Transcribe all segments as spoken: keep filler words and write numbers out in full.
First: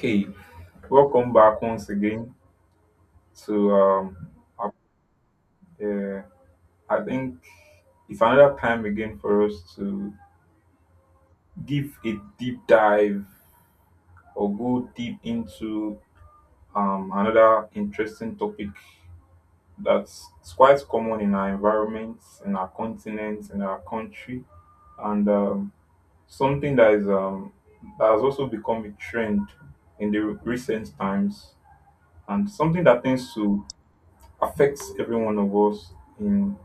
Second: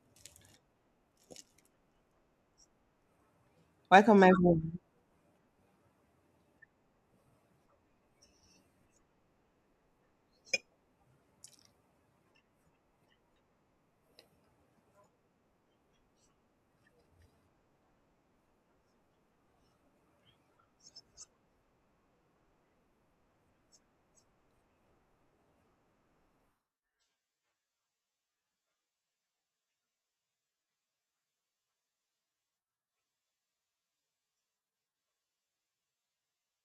Hey, welcome back once again to um, Welcome, our- everyone. uh, I think it's another time again for us to give a deep dive or go deep into um, another interesting topic that's it's quite common in our environments, in our continent, in our country, and um, something that is um, that has also become a trend in the recent times, and something that tends to affects every one of us in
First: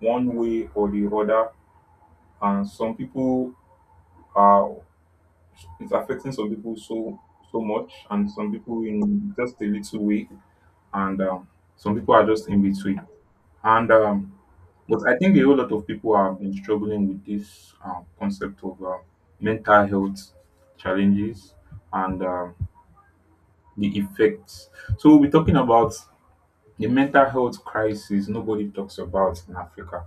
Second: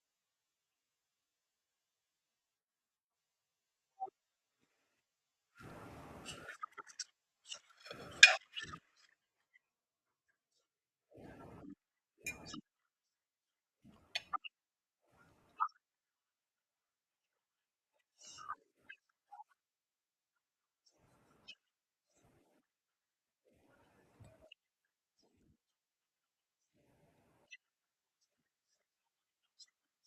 one way or the other. And some people are it's affecting some people so so much, and some people in just a little way, and um, some people are just in between. And um, but I think a whole lot of people have been struggling with this um, concept of uh, mental health challenges and um, the effects. So we'll be talking about the mental health crisis nobody talks about in Africa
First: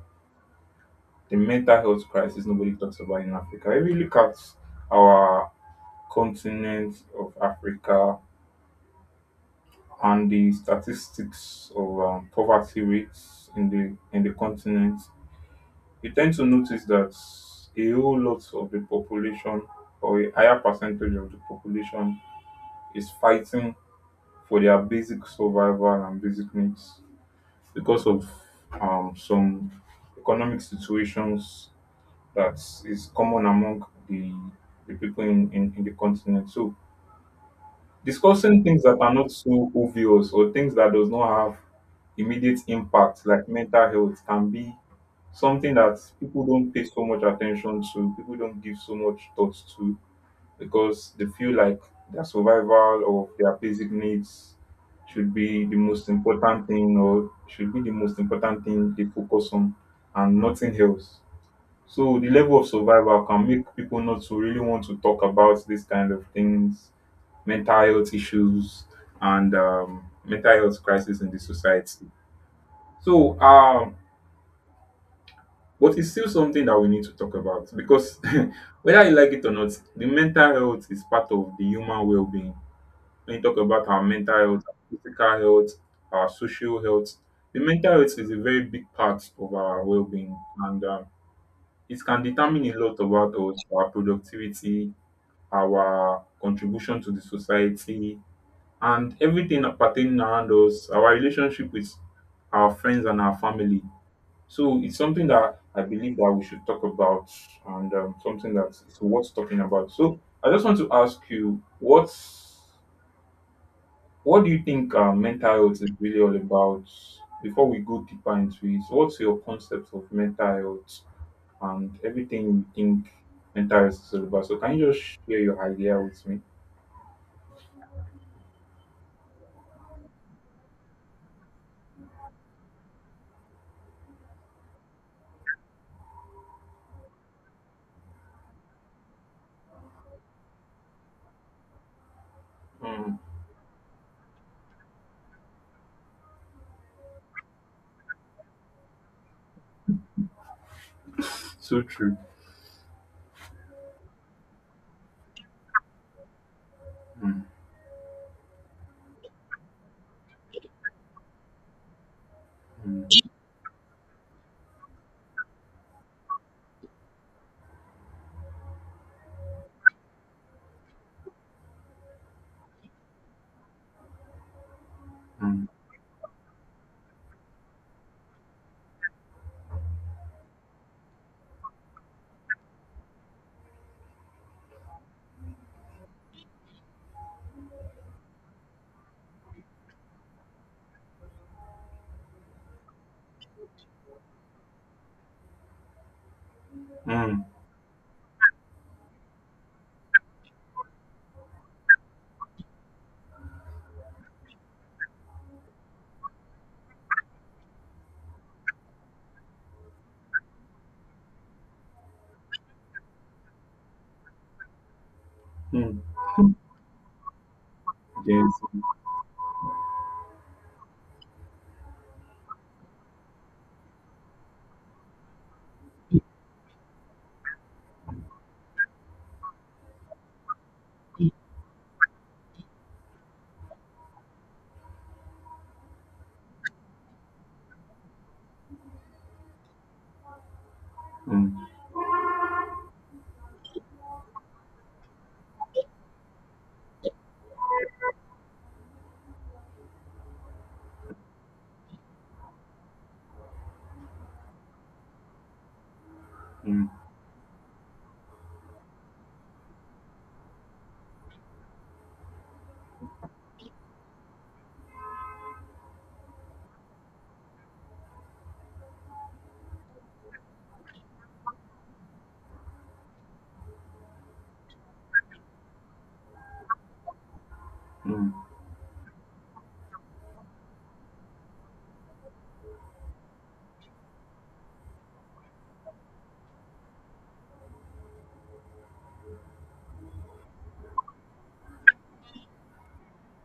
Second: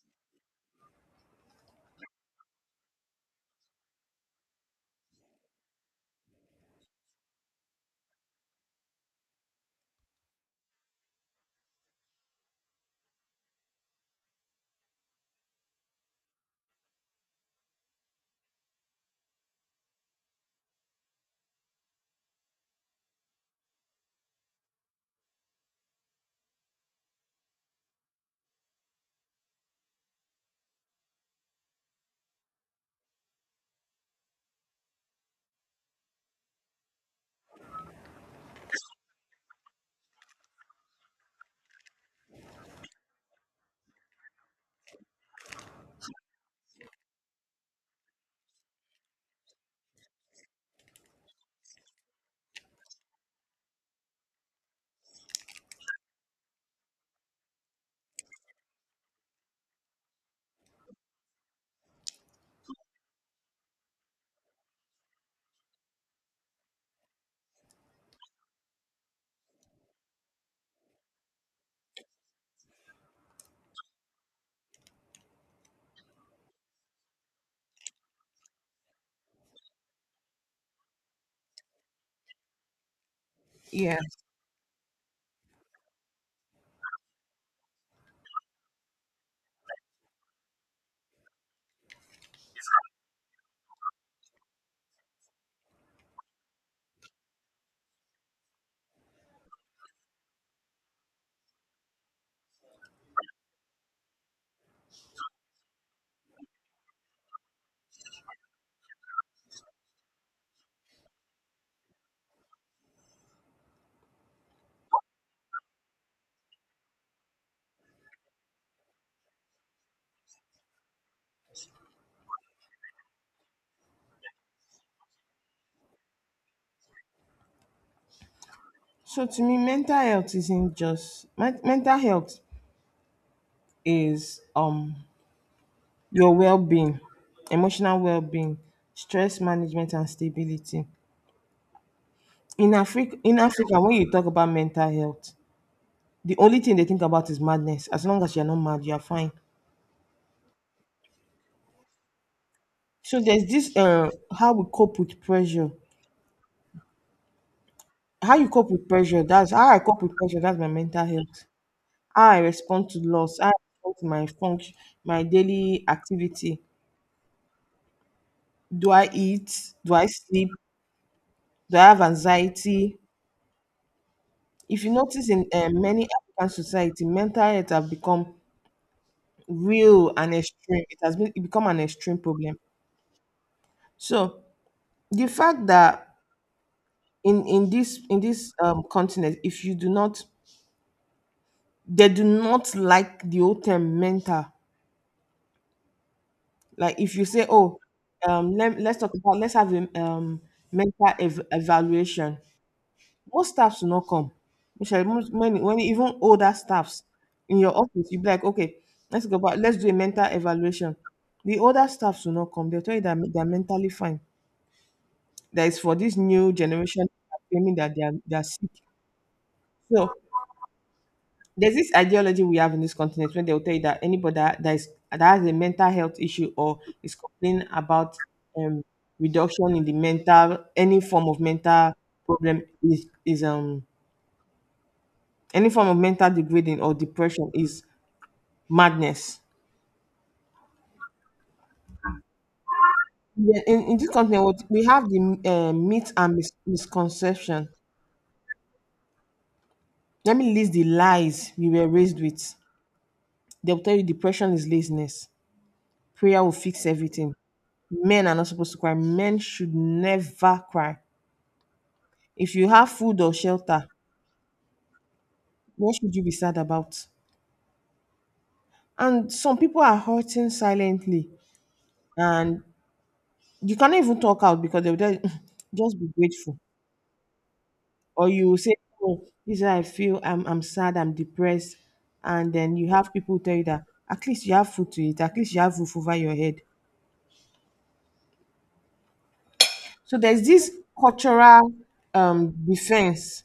the mental health crisis nobody talks about in Africa. If you look at our continent of Africa and the statistics of um, poverty rates in the in the continent, you tend to notice that a whole lot of the population or a higher percentage of the population is fighting for their basic survival and basic needs because of um, some economic situations that is common among the the people in, in, in the continent. So discussing things that are not so obvious or things that does not have immediate impact like mental health can be something that people don't pay so much attention to, people don't give so much thought to because they feel like their survival or their basic needs should be the most important thing or should be the most important thing they focus on and nothing else. So the level of survival can make people not to really want to talk about these kind of things, mental health issues and um, mental health crisis in the society. So, um, but it's still something that we need to talk about because whether you like it or not, the mental health is part of the human well-being. When you talk about Yeah. our mental health, our physical health, our social health, the mental health is a very big part of our well-being, and um, it can determine a lot about us, our productivity, our contribution to the society, and everything pertaining around us, our relationship with our friends and our family. So it's something that I believe that we should talk about, and um, something that is worth talking about. So I just want to ask you, what's what do you think uh, mental health is really all about? Before we go deeper into it, what's your concept of mental health? And everything we think enters Yoruba. So can you just share your idea with me? So to me, mental health isn't just men- mental health is um your well-being, emotional well-being, stress management, and stability. In Africa, Mm. in Africa, when you talk about mental health, the only thing they think about is madness. As long as you're not mad, you're fine. So true. So there's this uh how we cope with pressure. Mm. How you cope with pressure, that's how I cope with pressure, that's my mental health. How I respond to Mm. loss, how I respond to my function, my daily activity. Do I eat? Do I sleep? Do I have anxiety? If you notice in Mm. uh, many African society, mental health have become real and extreme. It has been it become an extreme problem. So the fact that in in this in this um, continent, if you do not, they do not like the old term mental. Like if you Mm. say, oh, um, let, let's talk about let's have a um mental ev- evaluation. Most staffs will not come. Which most many when even older staffs in your office, you'll be like, okay, let's go back, let's do a mental evaluation. The older staffs will not come. They'll tell you that they're mentally fine. That is for Mm. this new generation claiming that they are they are Yes. sick. So there's this ideology we have in this continent when they'll tell you that anybody that, that is that has a mental health issue or is complaining about um reduction in the mental, any form of mental problem is is um. Any form of mental degrading or depression is madness. Mm. Mm. Yeah, in, in this company, what- we have the uh, myth and mis- misconception. Let me list the lies we were raised with. They'll tell you depression is laziness. Prayer will fix Mm. everything. Men are not supposed to cry. Men should never cry. If you have food or shelter, what should you be sad about? And some people are hurting silently, and you cannot even talk out because they'll tell you, just be grateful. Or Mm. you say, oh, this is how I feel, i'm, I'm sad, I'm depressed. And then you have people tell you that at least you have food to eat, at least you have roof over your head. So there's this cultural um, defense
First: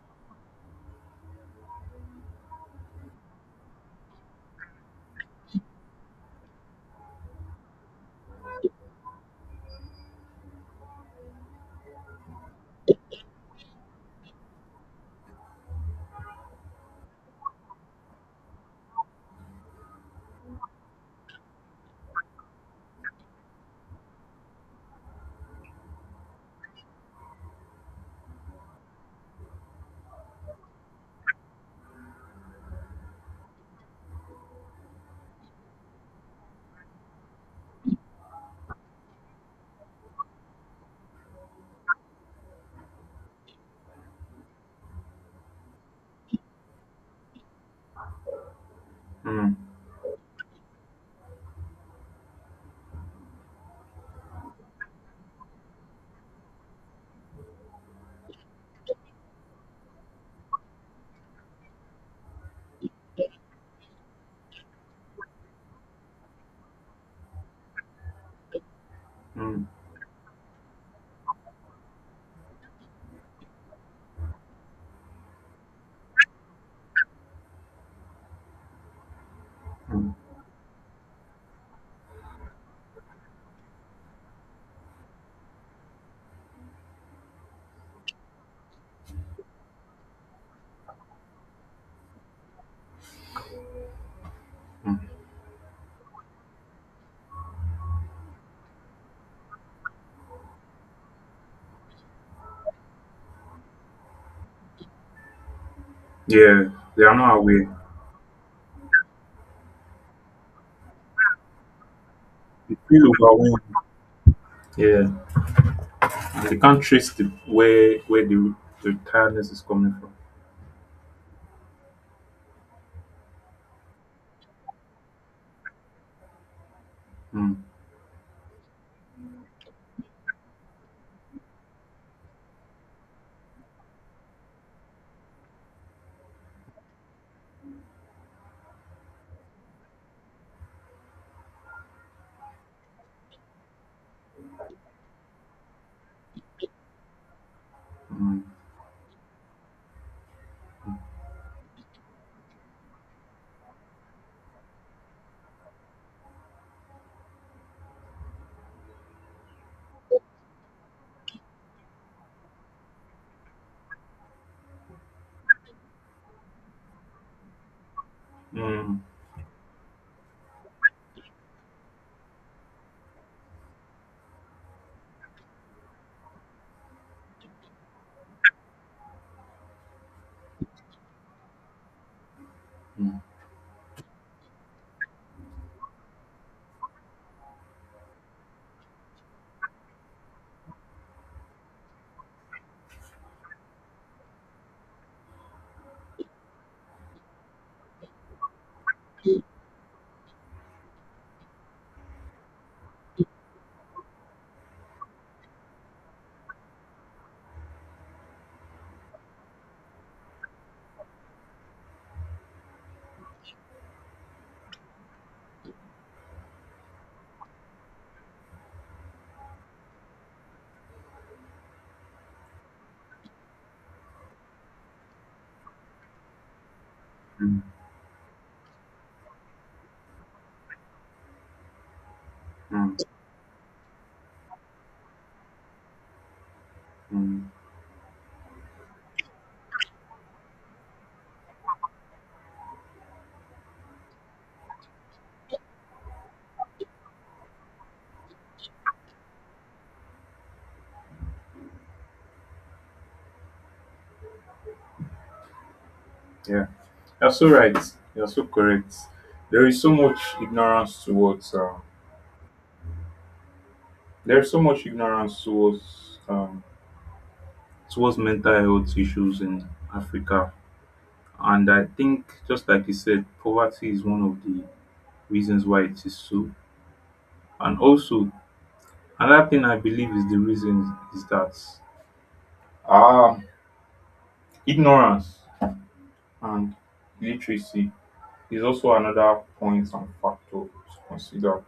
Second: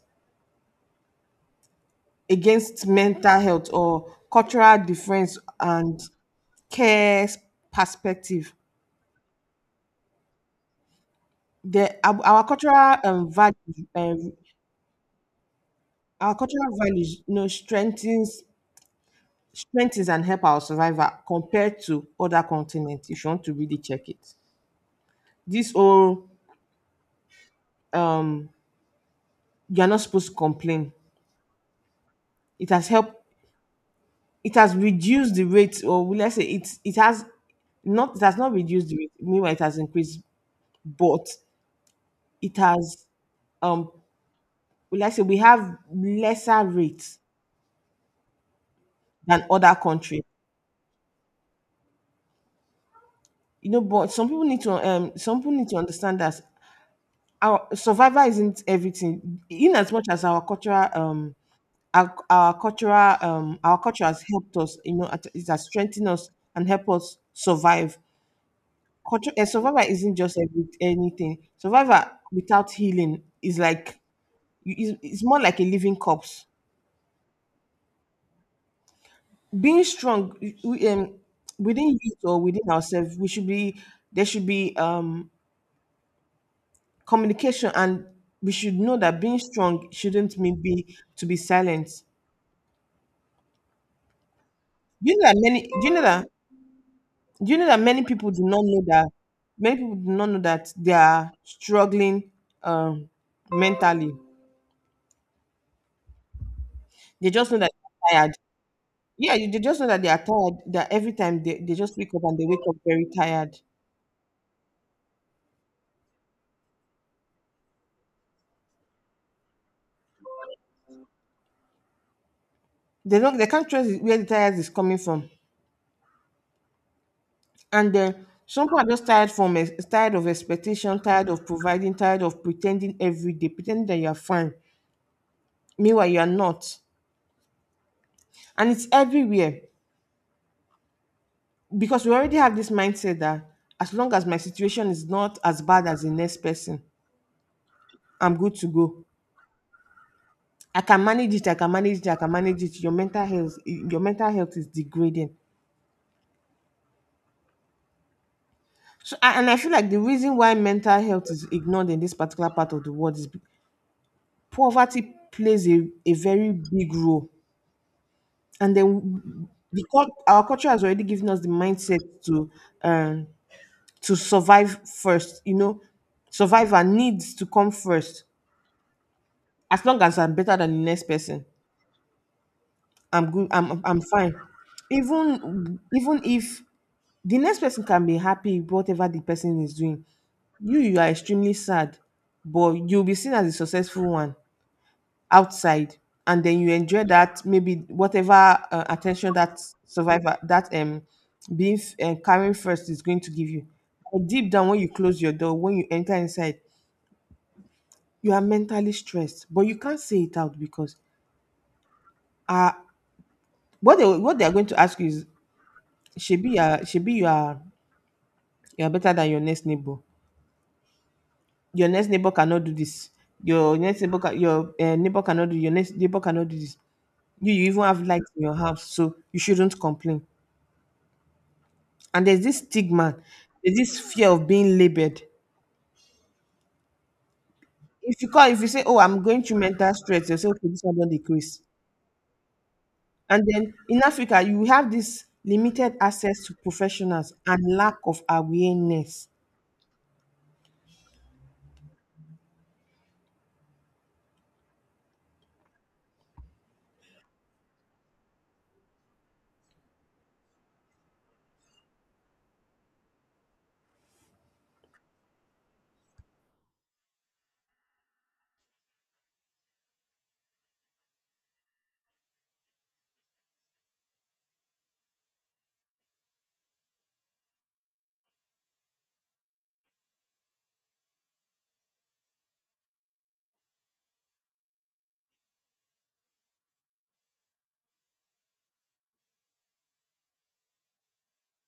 against mental health, or cultural defense and care perspective. The our, our cultural um, value um, our cultural values you know strengthens strengthens and help our survival compared to other continents if you want to really check it. This whole um you're not supposed to complain, it has helped. It has reduced the rate, or let's say it's it has not it has not reduced the rate, meanwhile it has increased. But it has um let's say we have lesser rates than other countries, you know, but some people need to um some people need to understand that our survival isn't everything. In as much as our cultural um our, our cultural um our culture has helped us you know it has strengthened us and helped us survive, control and Mm. survival isn't just every, anything. Survival without healing is like is, it's more like a living corpse. Being Mm. strong, we, um, within youth or within ourselves we should be there should be um communication, and we should know that being strong shouldn't mean be to be silent. Mm. Do you know that many do you know that do you know that many people do not know that many people do not know that they are struggling um mentally. Yeah, they are They not just know aware. that they're tired. Yeah, you they just know that they are tired. That every time they, they just wake up and they wake They up feel very tired. overwhelmed. Yeah, and they can't trace the where where the the tiredness is coming from. They don't they can't trace where the tired is coming from. Mm. And then some people are just tired from ex- tired of expectation, tired of providing, tired of pretending every day, pretending that you are fine. Meanwhile, you are not. And it's everywhere because we already have this mindset that as long as my situation is not as bad as the next person, I'm Mm. good to go. I can manage it. I can manage it. I can manage it. Your mental health, your mental health is degrading. So, a- and I feel like the reason why mental health is ignored in this particular part of the world is be- poverty plays a, a very big role. And Mm. then the, cul- our culture has already given us the mindset to um, to survive first. You know, survivor needs to come first. As long as I'm better than the next person, Mm. I'm good. I'm I'm I'm fine. Even even if the next person can be happy with whatever the person is doing, you you are extremely sad, but you'll be seen as a successful one outside. And then you enjoy that, maybe whatever uh, attention that survivor, that um being f- uh, carrying first is going to give you. But deep down when you close your door, when you enter inside, you are mentally stressed, but you can't say it out, because uh what they what they are going to ask you is, shebi you are shebi you are you are better than your next neighbor. Your next neighbor cannot do this. Your next neighbor can, your uh, neighbor cannot do Your next neighbor cannot do this. you, Mm. you even have lights in your house, so you shouldn't complain. And there's this Mm. stigma, there's this fear of being labeled. Mm. If you call if you say, oh, I'm going through mental stress, you'll say, okay, this one don't decrease. And then in Africa you have this limited access to professionals and lack of awareness. Yeah. You're so right. You're so correct. There is so much ignorance towards um, there is so much ignorance towards um, towards mental health issues in Africa, and I think just like you said, poverty is one of the reasons why it is so. And also another thing I believe is the reason is that um, ignorance and literacy is also another point and factor to consider.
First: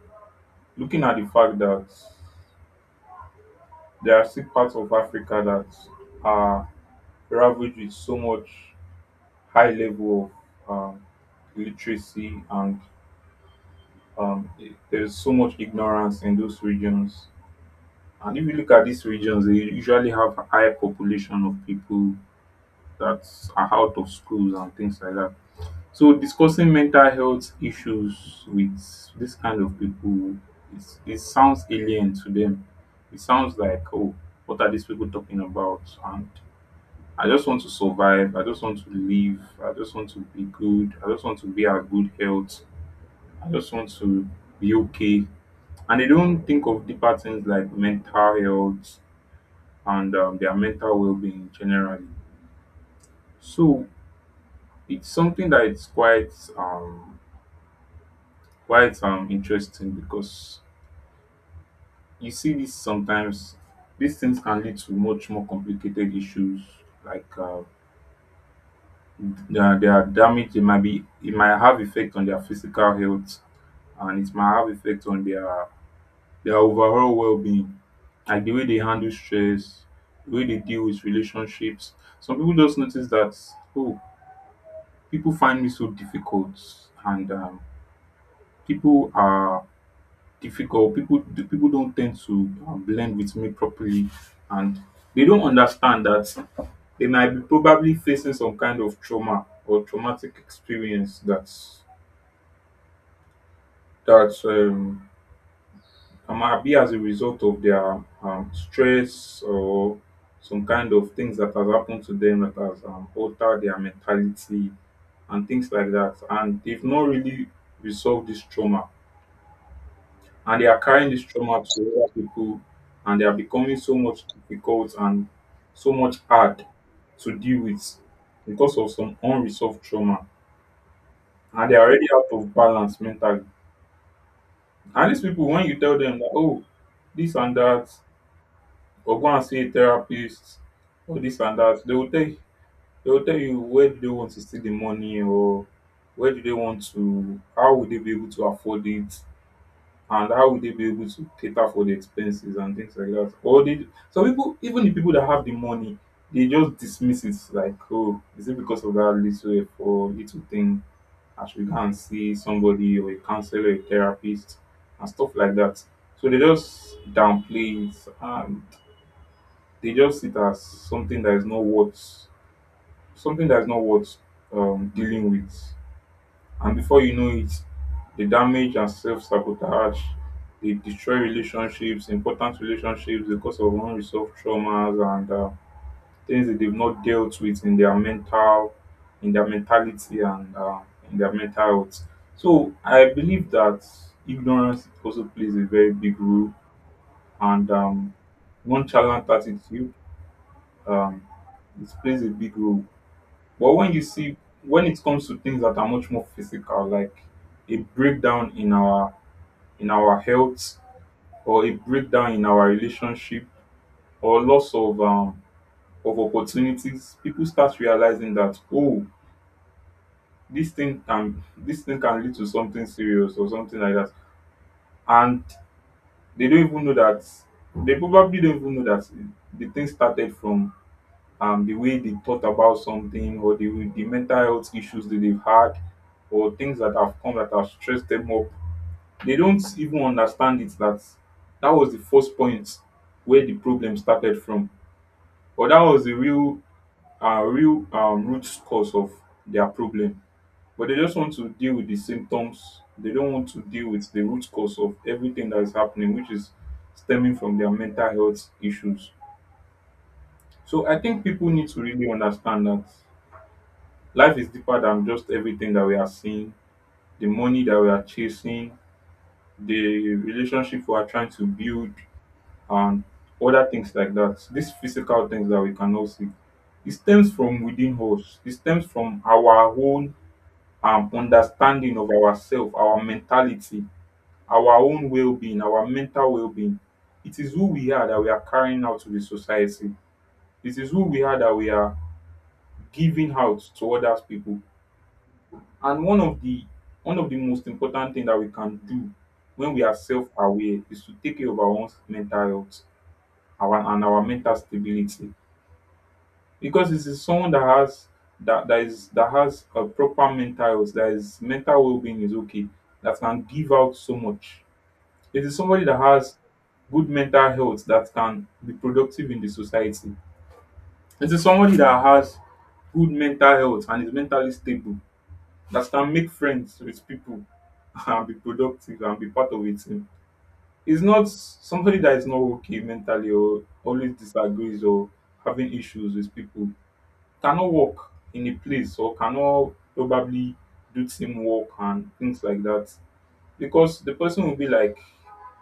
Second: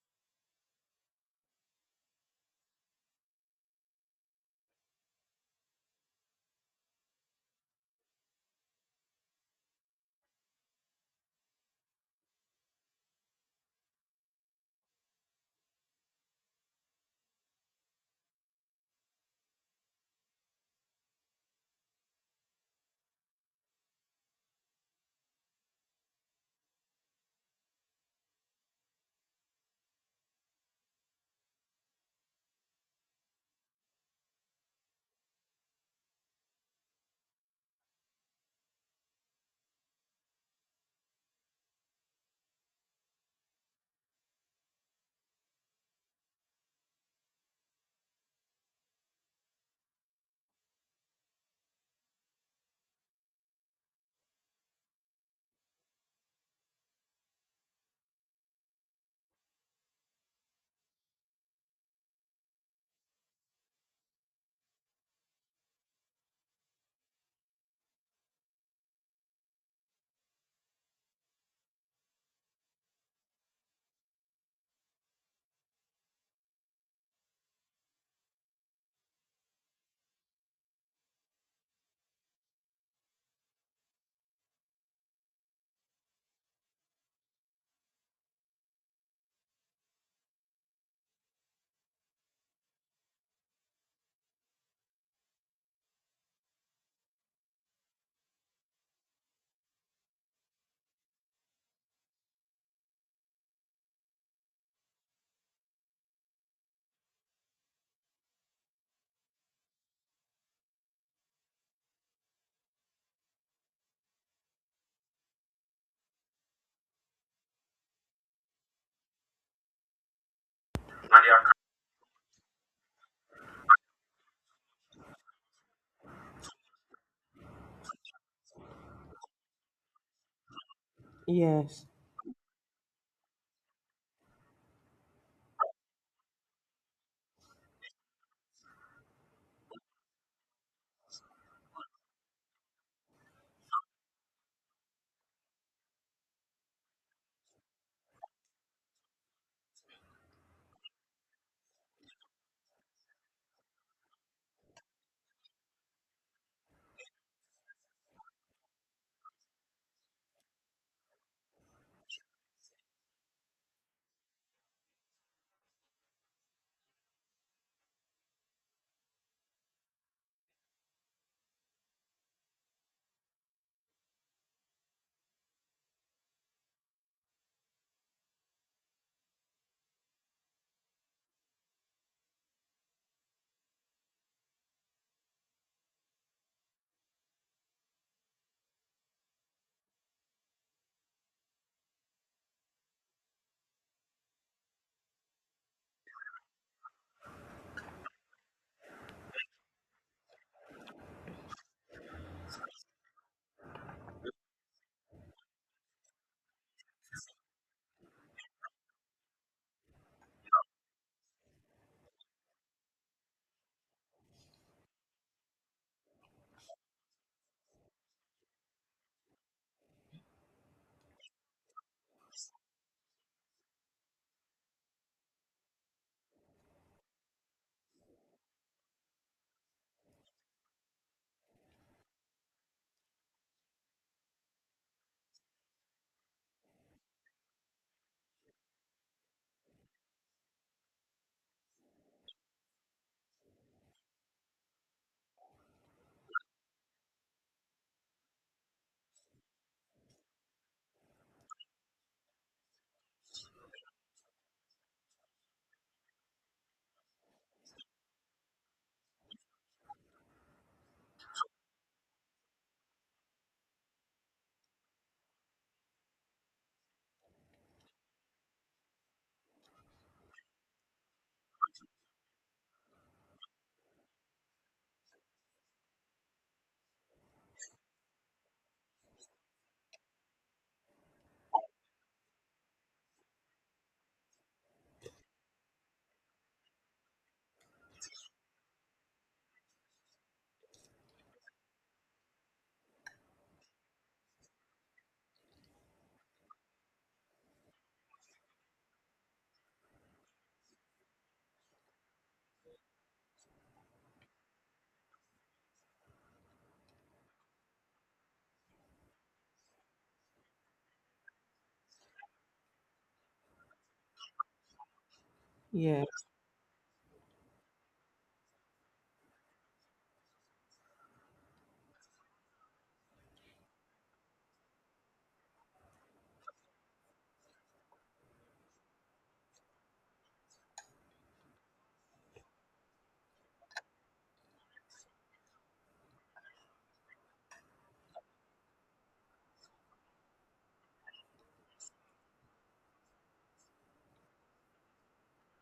Looking at the fact that there are still parts of Africa that are ravaged with so much high level of um, literacy and um, i- there's so much ignorance in those regions. And if you look at these regions, they usually have a high population of people that are out of schools and things like that. So discussing mental health issues with this kind of people, it's, it sounds alien to them. It sounds like, oh, what are these people talking about? And I just want to survive. I just want to live. I just want to be good. I just want to be at good health. I just want to be okay. And they don't think of deeper things like mental health and um, their mental well-being generally. So it's something that it's quite um quite um interesting because you see this sometimes these things can lead to much more complicated issues like uh, their, their damage it might be it might have effect on their physical health and it might have effect on their their overall well-being, like the way they handle stress, the way they deal with relationships. Some people just notice that oh, people find me so difficult, and um, people are difficult. People the people don't tend to um, blend with me properly, and they don't understand that they might be probably facing some kind of trauma or traumatic experience that's that um, it might be as a result of their um, stress or some kind of things that has happened to them that has um, altered their mentality and things like that. And they've not really resolved this trauma. And they are carrying this trauma to other people and they are becoming so much difficult and so much hard to deal with because of some unresolved trauma. And they are Yes. already out of balance mentally. And these people, when you tell them that, oh, this and that, or go and see a therapist all this and that. They will tell you, they will tell you where do they want to see the money or where do they want to, how will they be able to afford it and how will they be able to cater for the expenses and things like that. Or they, some people, even the people that have the money, they just dismiss it like, oh, is it because of that little effort, or little thing? I should go and see somebody or a counselor, a therapist, and stuff like that. So they just downplay it. Ah, they just see it as something that is not worth something that is not worth um, dealing with. And before you know it, the damage and self sabotage, they destroy relationships, important relationships because of unresolved traumas and uh, things that they've not dealt with in their mental, in their mentality and uh, in their mental health. So I believe that ignorance also plays a very big role and um, nonchalant attitude um, it plays a big role. But when you see, when it comes to things that are much more physical, like a breakdown in our in our health, or a breakdown in our relationship, or loss of um, of opportunities, people start realizing that oh, this thing can this thing can lead to something serious or something like that, and they don't even know that they probably don't even know that the thing started from um, the way they thought about something or the, way- the mental health issues that they've had or things that have come that have stressed them up. They don't even understand it that that was the first point where the problem started from, or that was the real, uh, real um, root cause of their problem. But they just want to deal with the symptoms. They don't want to deal with the root cause of everything that is happening, which is stemming from their mental health issues. So I think people need to really understand that life is deeper than just everything that we are seeing, the money that we are chasing, the relationship we are trying to build, and other things like that. These physical things that we cannot see. It stems from within us, it stems from our own um, understanding of ourselves, our mentality, our own well being, our mental well being. It is who we are that we are carrying out to the society, it is who we are that we are giving out to other people. And one of the one of the most important thing that we can do when we are self-aware is to take care of our own mental health our, and our mental stability. Because this is someone that has that, that is that has a proper mental health, that is mental well-being is okay, that can give out so much. It is somebody that Yes. has good mental health that can be productive in the society. It is somebody that has good mental health and is mentally stable that can make friends with people and be productive and be part of a team. It's not somebody that is not okay mentally or always disagrees or having issues with people cannot work in a place or cannot probably do teamwork and things like that because the person will be like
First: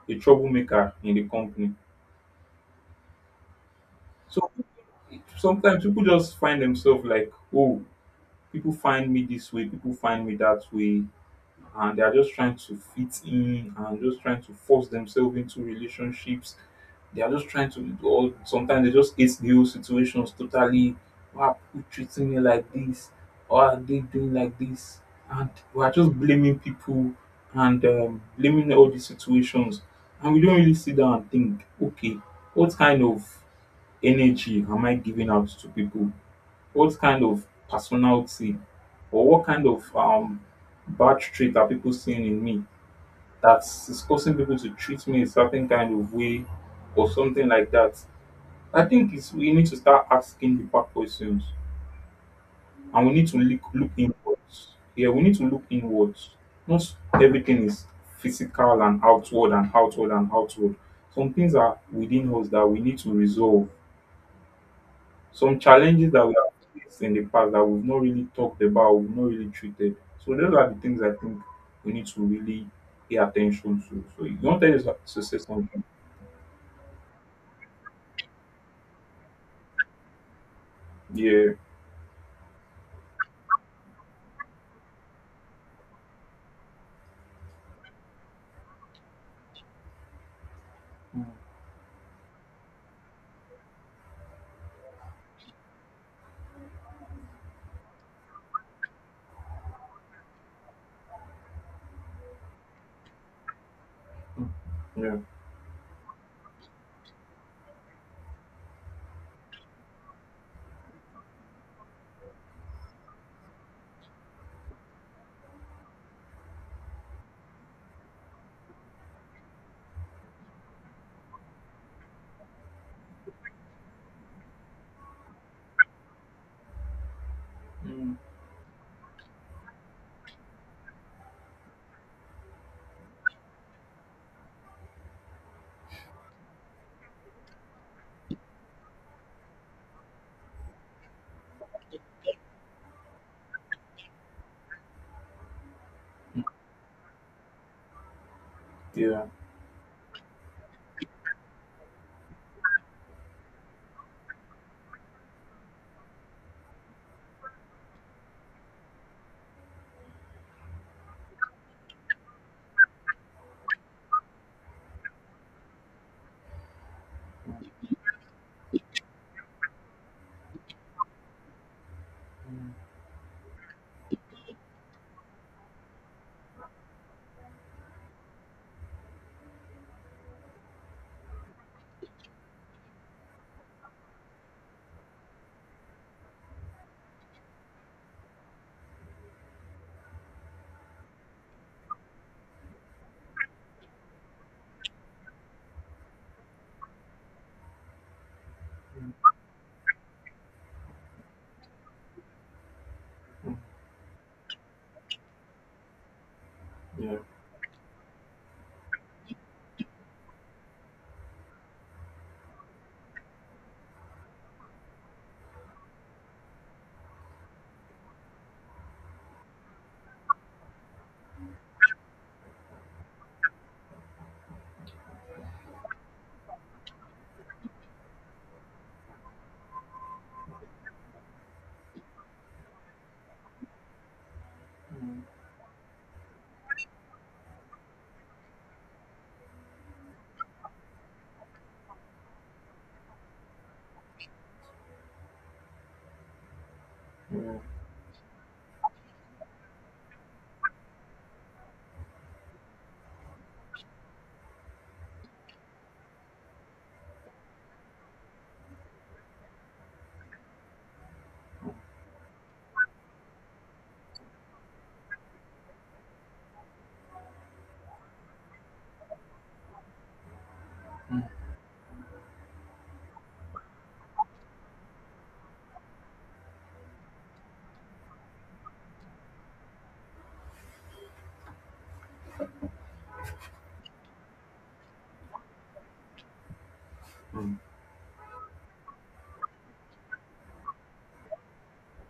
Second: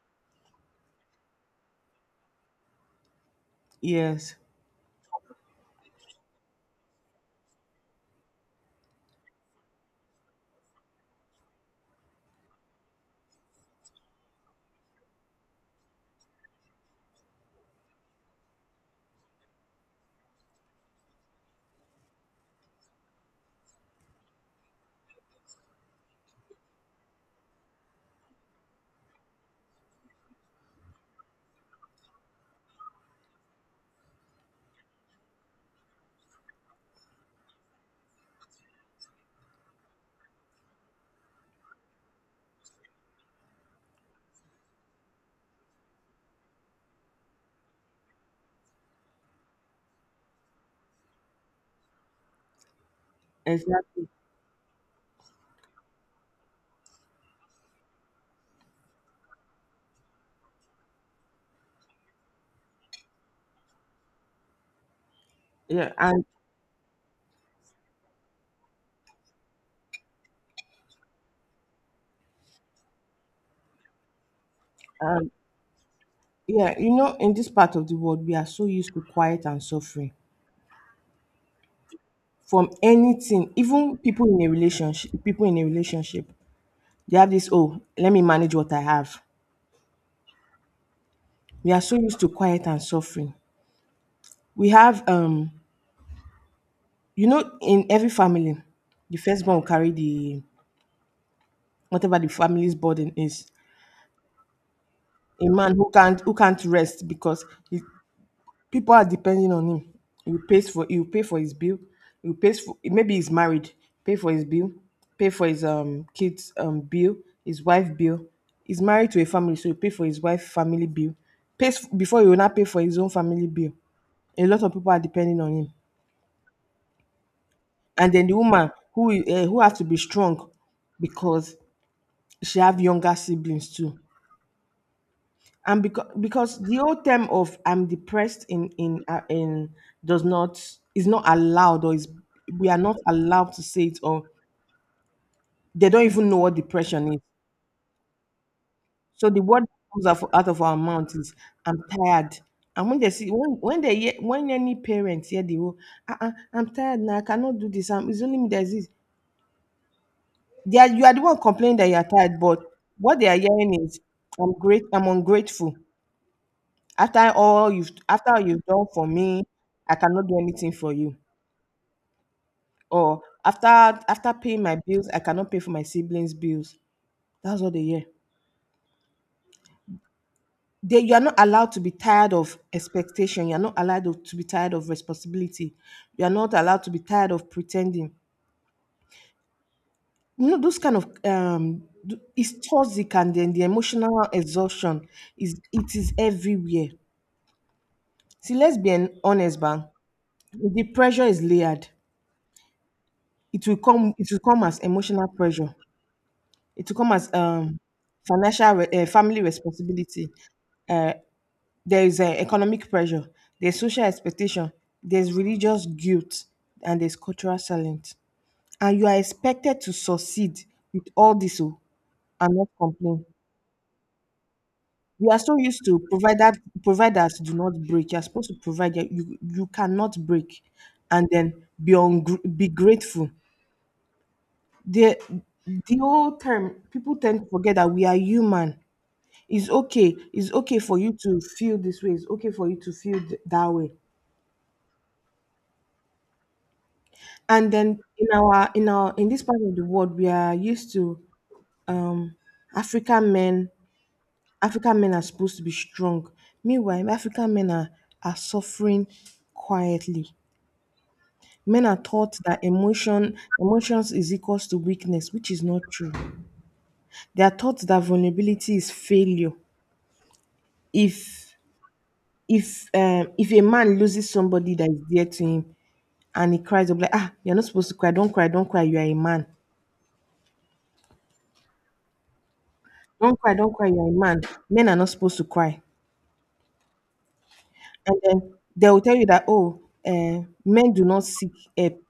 a troublemaker in the company. Yes. So sometimes people just find themselves like, oh, people find me this way, people find me that way, and they are just trying to fit in and just trying to force themselves into relationships. They are just trying to, or sometimes they just hate the whole situations totally. Why are people treating me like this? Why are they doing like this? And we are just blaming people and um, blaming all these situations. And we don't really sit down and think, okay, what kind of energy am I giving out to people? What kind of personality or what kind of um, bad trait are people seeing in me that is causing people to treat me a certain kind of way or something like that? I think it's we need to start asking the back questions and we need to look, look Exactly. inwards. Yeah, we need to look inwards. Not everything is physical and outward and outward and outward. Some things are within us that we need to resolve some Yeah. challenges And that we have faced in the past that we've not really talked about, we've not really treated. So those are the things I think we need to really pay attention to. So you don't tell yourself to um, say something. yeah, you know, in this part of the world, we are so used to quiet and suffering Yeah. from anything. Even people in a relationship, people in a relationship, they have this, oh, let me manage what I have. Mm, We are so used to quiet and suffering. We have um, you know, in every family, the firstborn will carry the, whatever the family's burden is. mm, Yeah. A man who can't who can't rest because he people are depending on him. He will pay for he pay for his bill. He will pay for, maybe he's married, pay for his bill, pay for his um kids um bill, his wife bill. He's married to a family, so he pay for his wife family bill. Pays before he will not pay for his own family bill. A lot of people are depending on him, and Mm, then the woman who uh, who has to be strong because she have younger siblings too. And because because the old term of I'm depressed, in in uh, in does not is not allowed, or is we are not allowed to say it, or they don't even know what depression is. Yeah. So the word that comes out of, out of our mouth is I'm tired. And when they see when when they hear, when any parents hear the whole uh-uh, I'm tired, now I cannot do this. I'm, it's only me that is this. They are, you are the one complaining that you are tired, but what they are hearing is, I'm great. I'm ungrateful. after all you've after all you've done for me, I cannot do anything for you. Or after after paying my bills I cannot pay for my siblings bills. That's what they hear. They You are not allowed to be tired of expectation, you are not allowed of- to be tired of responsibility, you are not allowed to be tired of pretending. You know those kind of um th- it's toxic, and then the emotional exhaustion is it is everywhere. See, let's be an honest bang, the pressure is layered. Mm, It will come it will come as emotional pressure. It will come Yeah. as um, financial, re- eh, family responsibility. Uh, there is uh, economic pressure. There's social expectation. There's religious guilt, and there's cultural silence. And you are expected to succeed with all this, oh, and not complain. We are so used to providers. Providers do not break. You are supposed to provide. You you you cannot break, and then be ungr- be grateful the the whole time. People tend to forget that we are human. It's okay, it's okay for you to feel this way. It's okay for you to feel th- that way. Yeah. And then in our in our in this part of the world, we are used to um african men African men are supposed to be strong. Meanwhile, African men are are suffering quietly. Men are taught that emotion emotions is equals to weakness, which is not true. They are taught that vulnerability is failure. if if um if a man loses somebody that is dear to him and he cries, they'll like, ah, you're not supposed to cry. Don't cry, don't cry, you are a man. Don't cry don't cry you are a man Men are not supposed to cry. Mm, And then they will tell you that, oh, uh, men do not seek help.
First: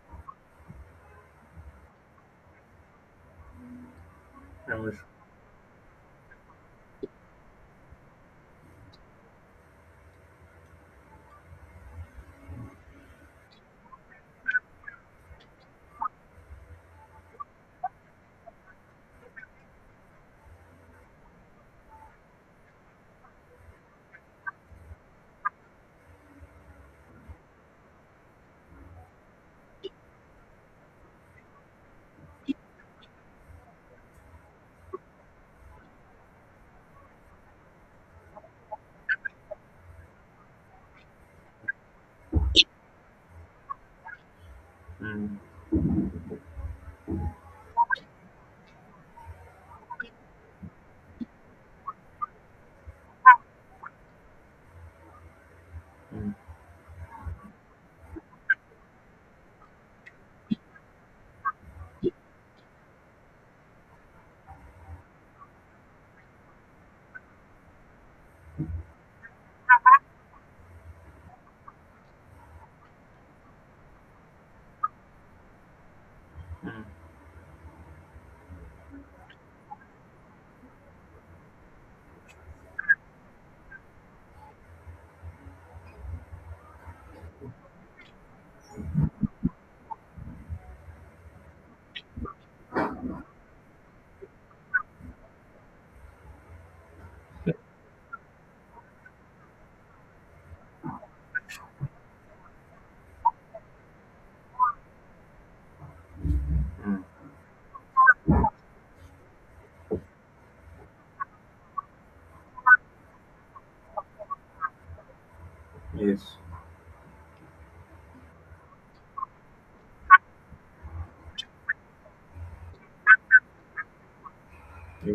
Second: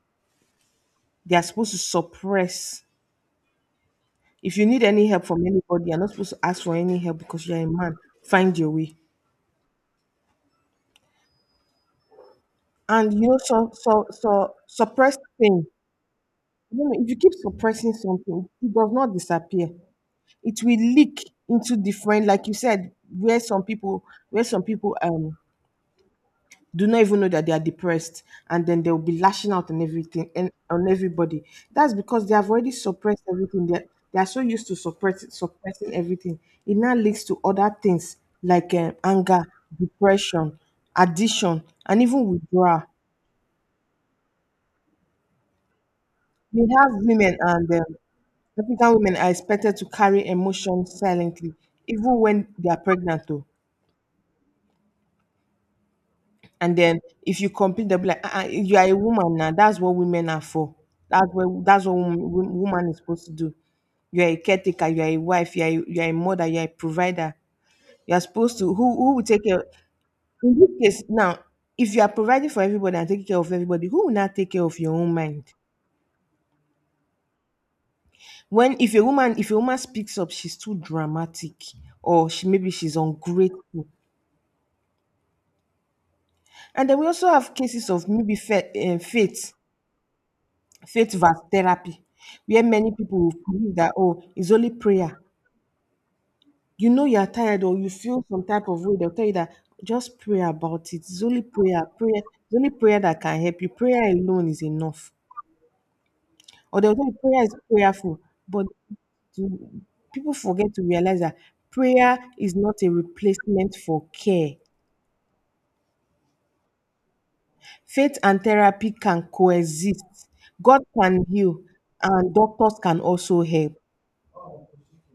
They are supposed to suppress. If you I need wish- any help from anybody, you're not supposed to ask for any help because you're a man. Find your way. And you know, so so so suppressed thing. You know, if you keep suppressing something, it does not disappear. It will leak into different, like you said, where some people, where some people um do not even know that they are depressed. And then they'll be lashing out on everything and on everybody. That's because they have already suppressed everything. They they are so used to suppress, suppressing everything. It now leads to other things like um, anger, depression, addiction, and even withdrawal. mm, We have women, and um, African women are expected to carry emotions silently, even when they are pregnant though. mm, And then if you complain, the will like, uh, you are a woman now. That's what women are for. That's what that's what wom- wom- woman is supposed to do. You are a caretaker. You are a wife. You are a, you are a mother. You are a provider. You are supposed to who who will take care. In this case, now, if you are providing for everybody and taking care of everybody, who will not take care of your own mind? When if a woman If a woman speaks up, she's too dramatic, or she maybe she's ungrateful. And then we also have cases of maybe fa- eh, faith. Faith versus therapy, where many people will believe that, oh, it's only prayer. You know, you're tired or you feel some type of way, they'll tell you that just pray about it. It's only prayer. Prayer it's only prayer that can help you. Prayer alone is enough. Or they'll tell you prayer is prayerful. But to, people forget to realize that prayer is not a replacement for care. Yes. Faith and therapy can coexist. God can heal, and doctors can also help. Yeah.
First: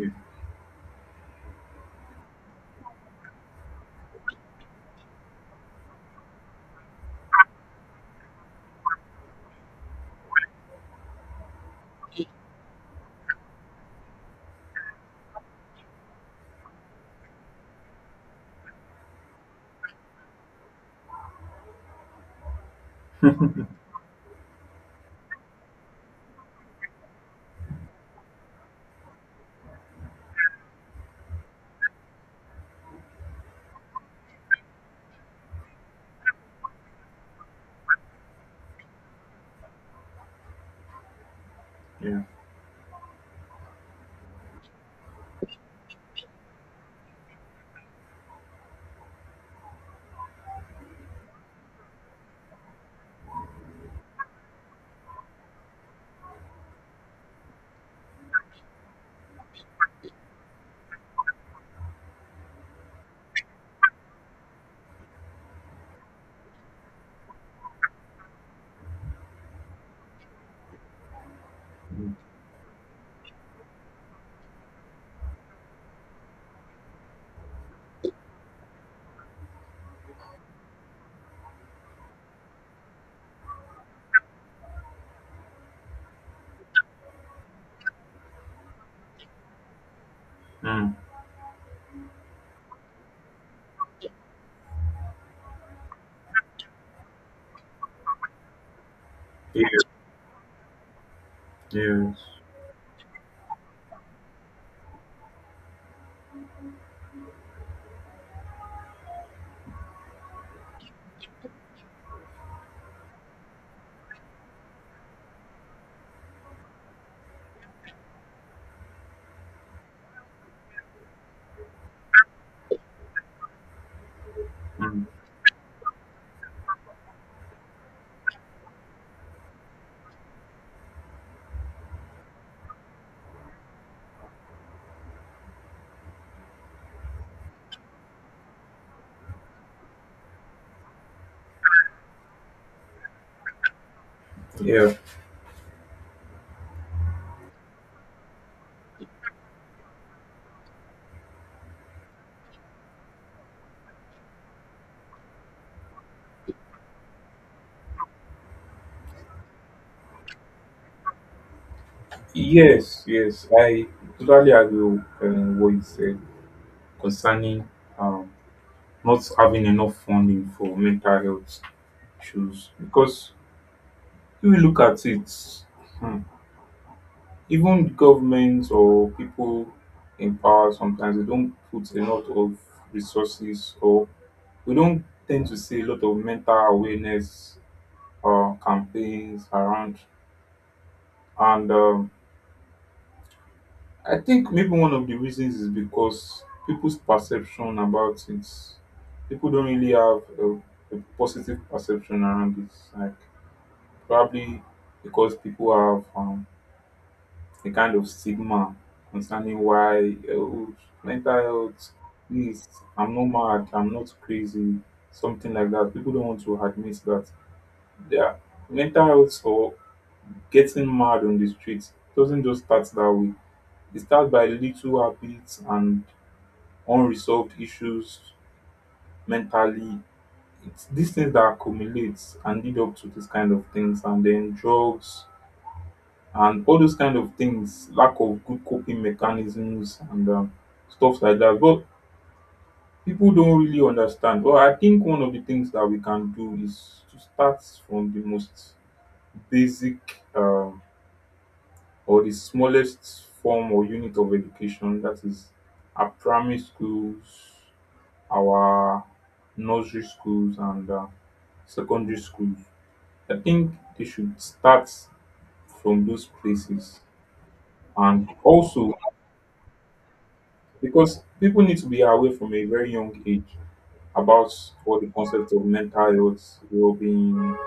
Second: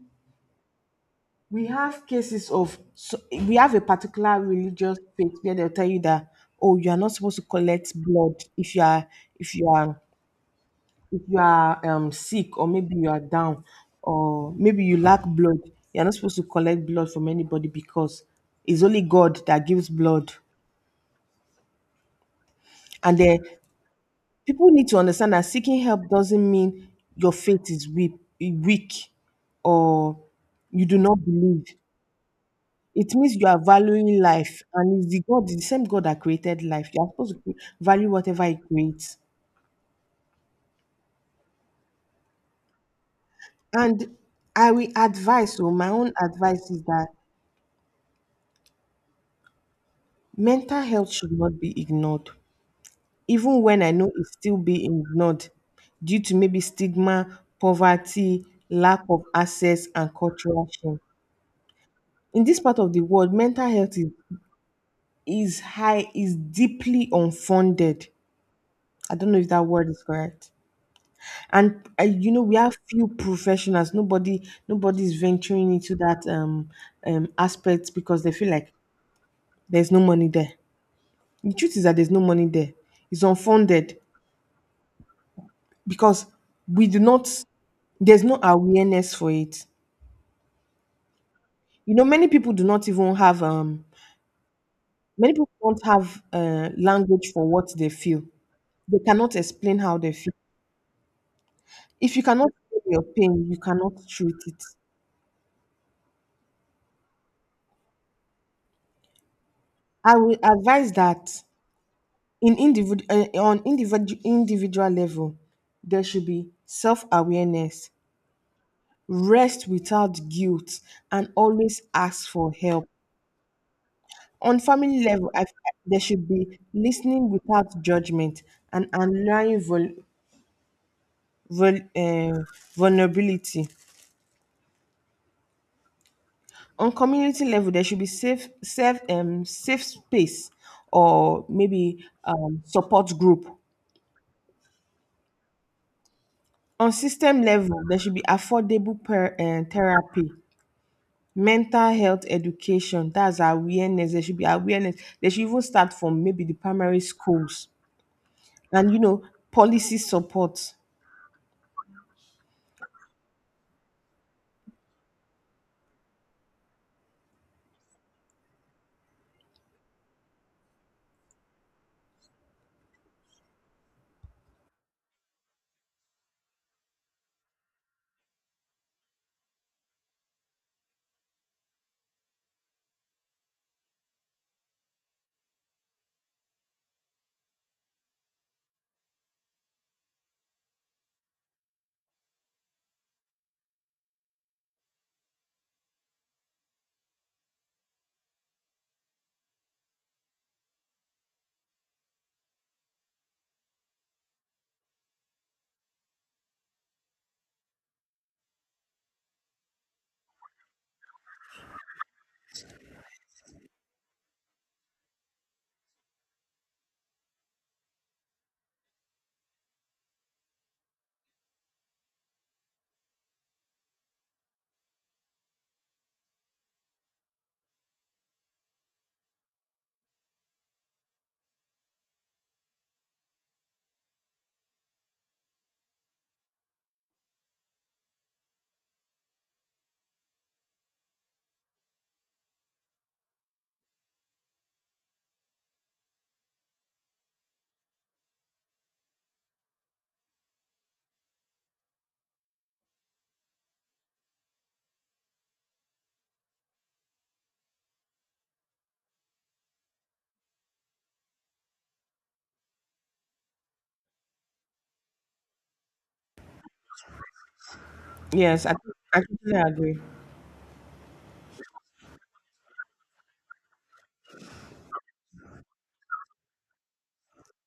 We have cases of so We have a particular religious faith where they'll tell you that, oh, you are not supposed to collect blood if you are, if you are if you are um sick, or maybe you are down, or maybe you lack blood. You're not supposed to collect blood from anybody because it's only God that gives blood. And then people need to understand that seeking help doesn't mean your faith is weak, weak or you do not believe. It means you are valuing life, and it's the God, the same God that created life. You are supposed to value whatever He creates. Yeah. And I will advise, so my own advice is that mental health should not be ignored, even when I know it's still being ignored due to maybe stigma, poverty, lack of access, and cultural shame. In this part of the world, mental health is, is high, is deeply unfunded. I don't know if that word is correct. And uh, Mm, you know, we have few professionals. Nobody nobody is venturing into that um, um aspect because they feel like there's no money there. The truth is that there's no money there. It's unfunded because we do not there's no awareness for it. mm, You know, many people do not even have um many people don't have uh, language for what they feel. They cannot Yeah. explain how they feel. Yes. If you cannot feel your pain, you cannot treat it. I will advise that In individ- uh, on individ- individual level, there should be self awareness, rest without guilt, and always ask for help. On family Mm, level, I, I- there should be listening without judgment and allowing vul, vul, uh, vulnerability. On community level, there should be safe, safe, um, safe space, or maybe um, support group. Yeah. On system level, there should be affordable per, uh, therapy. Mental health education, that's awareness. There should be awareness. They should even start from maybe the primary schools and, you know, policy support. Yes. Yes. I totally agree with um, what you said concerning um not having enough funding for mental health issues because if you look at it, hmm, even governments or people in power sometimes they don't put a lot of resources, or we don't tend to see a lot of mental awareness uh, campaigns around. And um, I think maybe one of the reasons is because people's perception about it, people don't really have a, a positive perception around this. Probably because people have um, a kind of stigma concerning why, oh, mental health, please, I'm not mad, I'm not crazy, something like that. People don't want to admit that their mental health or getting mad on the streets doesn't just start that way. It starts by little habits and unresolved issues mentally. It's these things that accumulate and lead up to this kind of things, and then drugs and all those kind of things, lack of good coping mechanisms and um, stuff like that. But people don't really understand. Well, I think one of the things that we can do is to start from the most basic um, or the smallest form or unit of education, that is our primary schools, our nursery schools, and uh, secondary schools. I think they should start from those places. And Yes, I, also, I totally agree. because people need to be aware from a very young age about all the concepts of mental health, well-being,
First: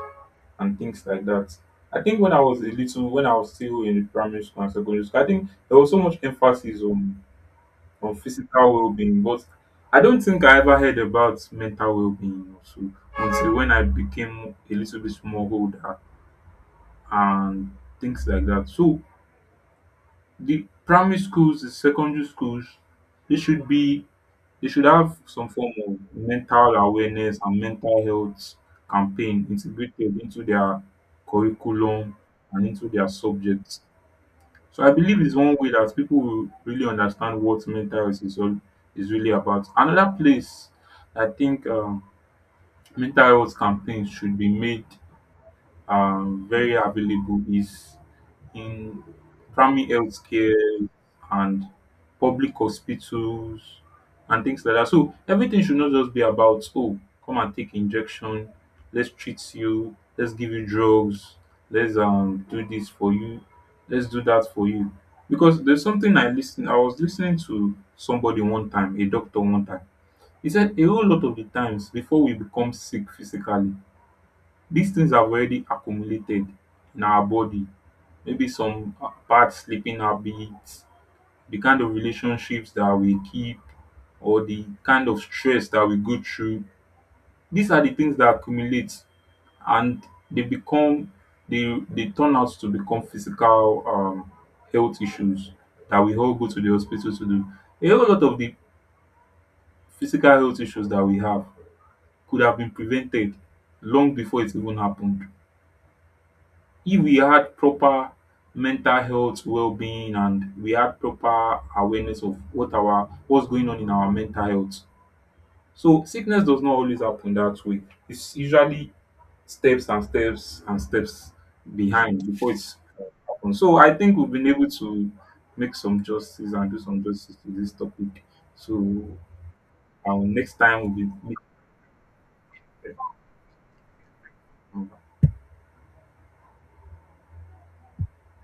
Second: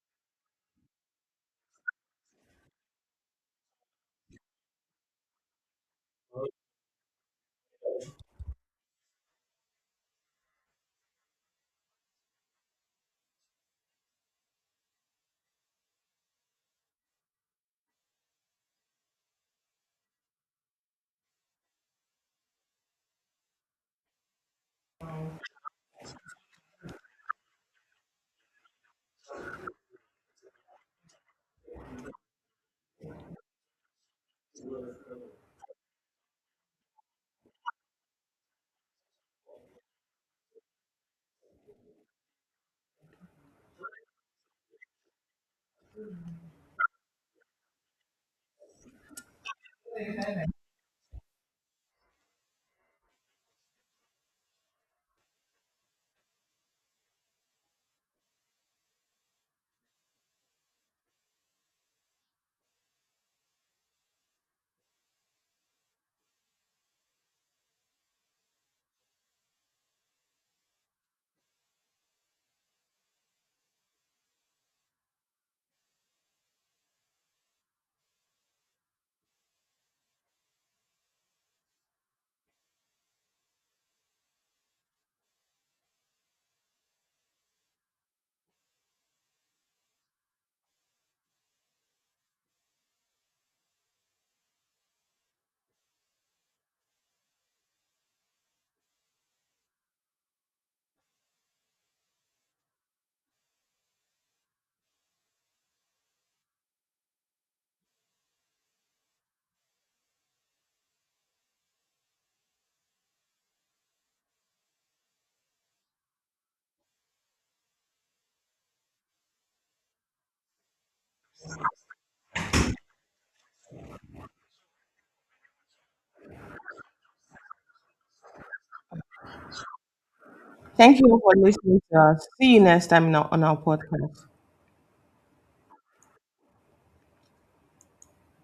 and things like that. I think when I was a little, when I was still in primary school and secondary school, I think there was so much emphasis on, on physical well-being, but I don't think I ever heard about mental well-being also until when I became a little bit more older and things like that. So the primary schools, the secondary schools, they should be, they should have some form of mental awareness and mental health campaign integrated into their curriculum and into their subjects. So I believe it's one way that people will really understand what mental health is all, is really about. Another place I think um, mental health campaigns should be made um, very available is in primary healthcare and public hospitals and things like that. So everything should not just be about, oh, come and take injection, let's treat you, let's give you drugs, let's um do this for you, let's do that for you. Because there's something I listen I was listening to somebody one time, a doctor one time. He said a whole lot of the times before we become sick physically, these things have already accumulated in our body. Maybe some uh, bad sleeping habits, the kind of relationships that we keep, or the kind of stress that we go through. These are the things that accumulate, and they become, they they turn out to become physical um, health issues that we all go to the hospital to do. A whole lot of the physical health issues that we have could have been prevented long before it even happened, if we had proper mental health well-being and we had proper awareness of what our what's going on in our mental health. So sickness does not always happen that way. It's usually steps and steps and steps behind before it's happened. So I think we've been able to make some justice and do some justice to this topic. So um, next time Thank you all for we'll listening to us. See you next time in our- on our podcast. be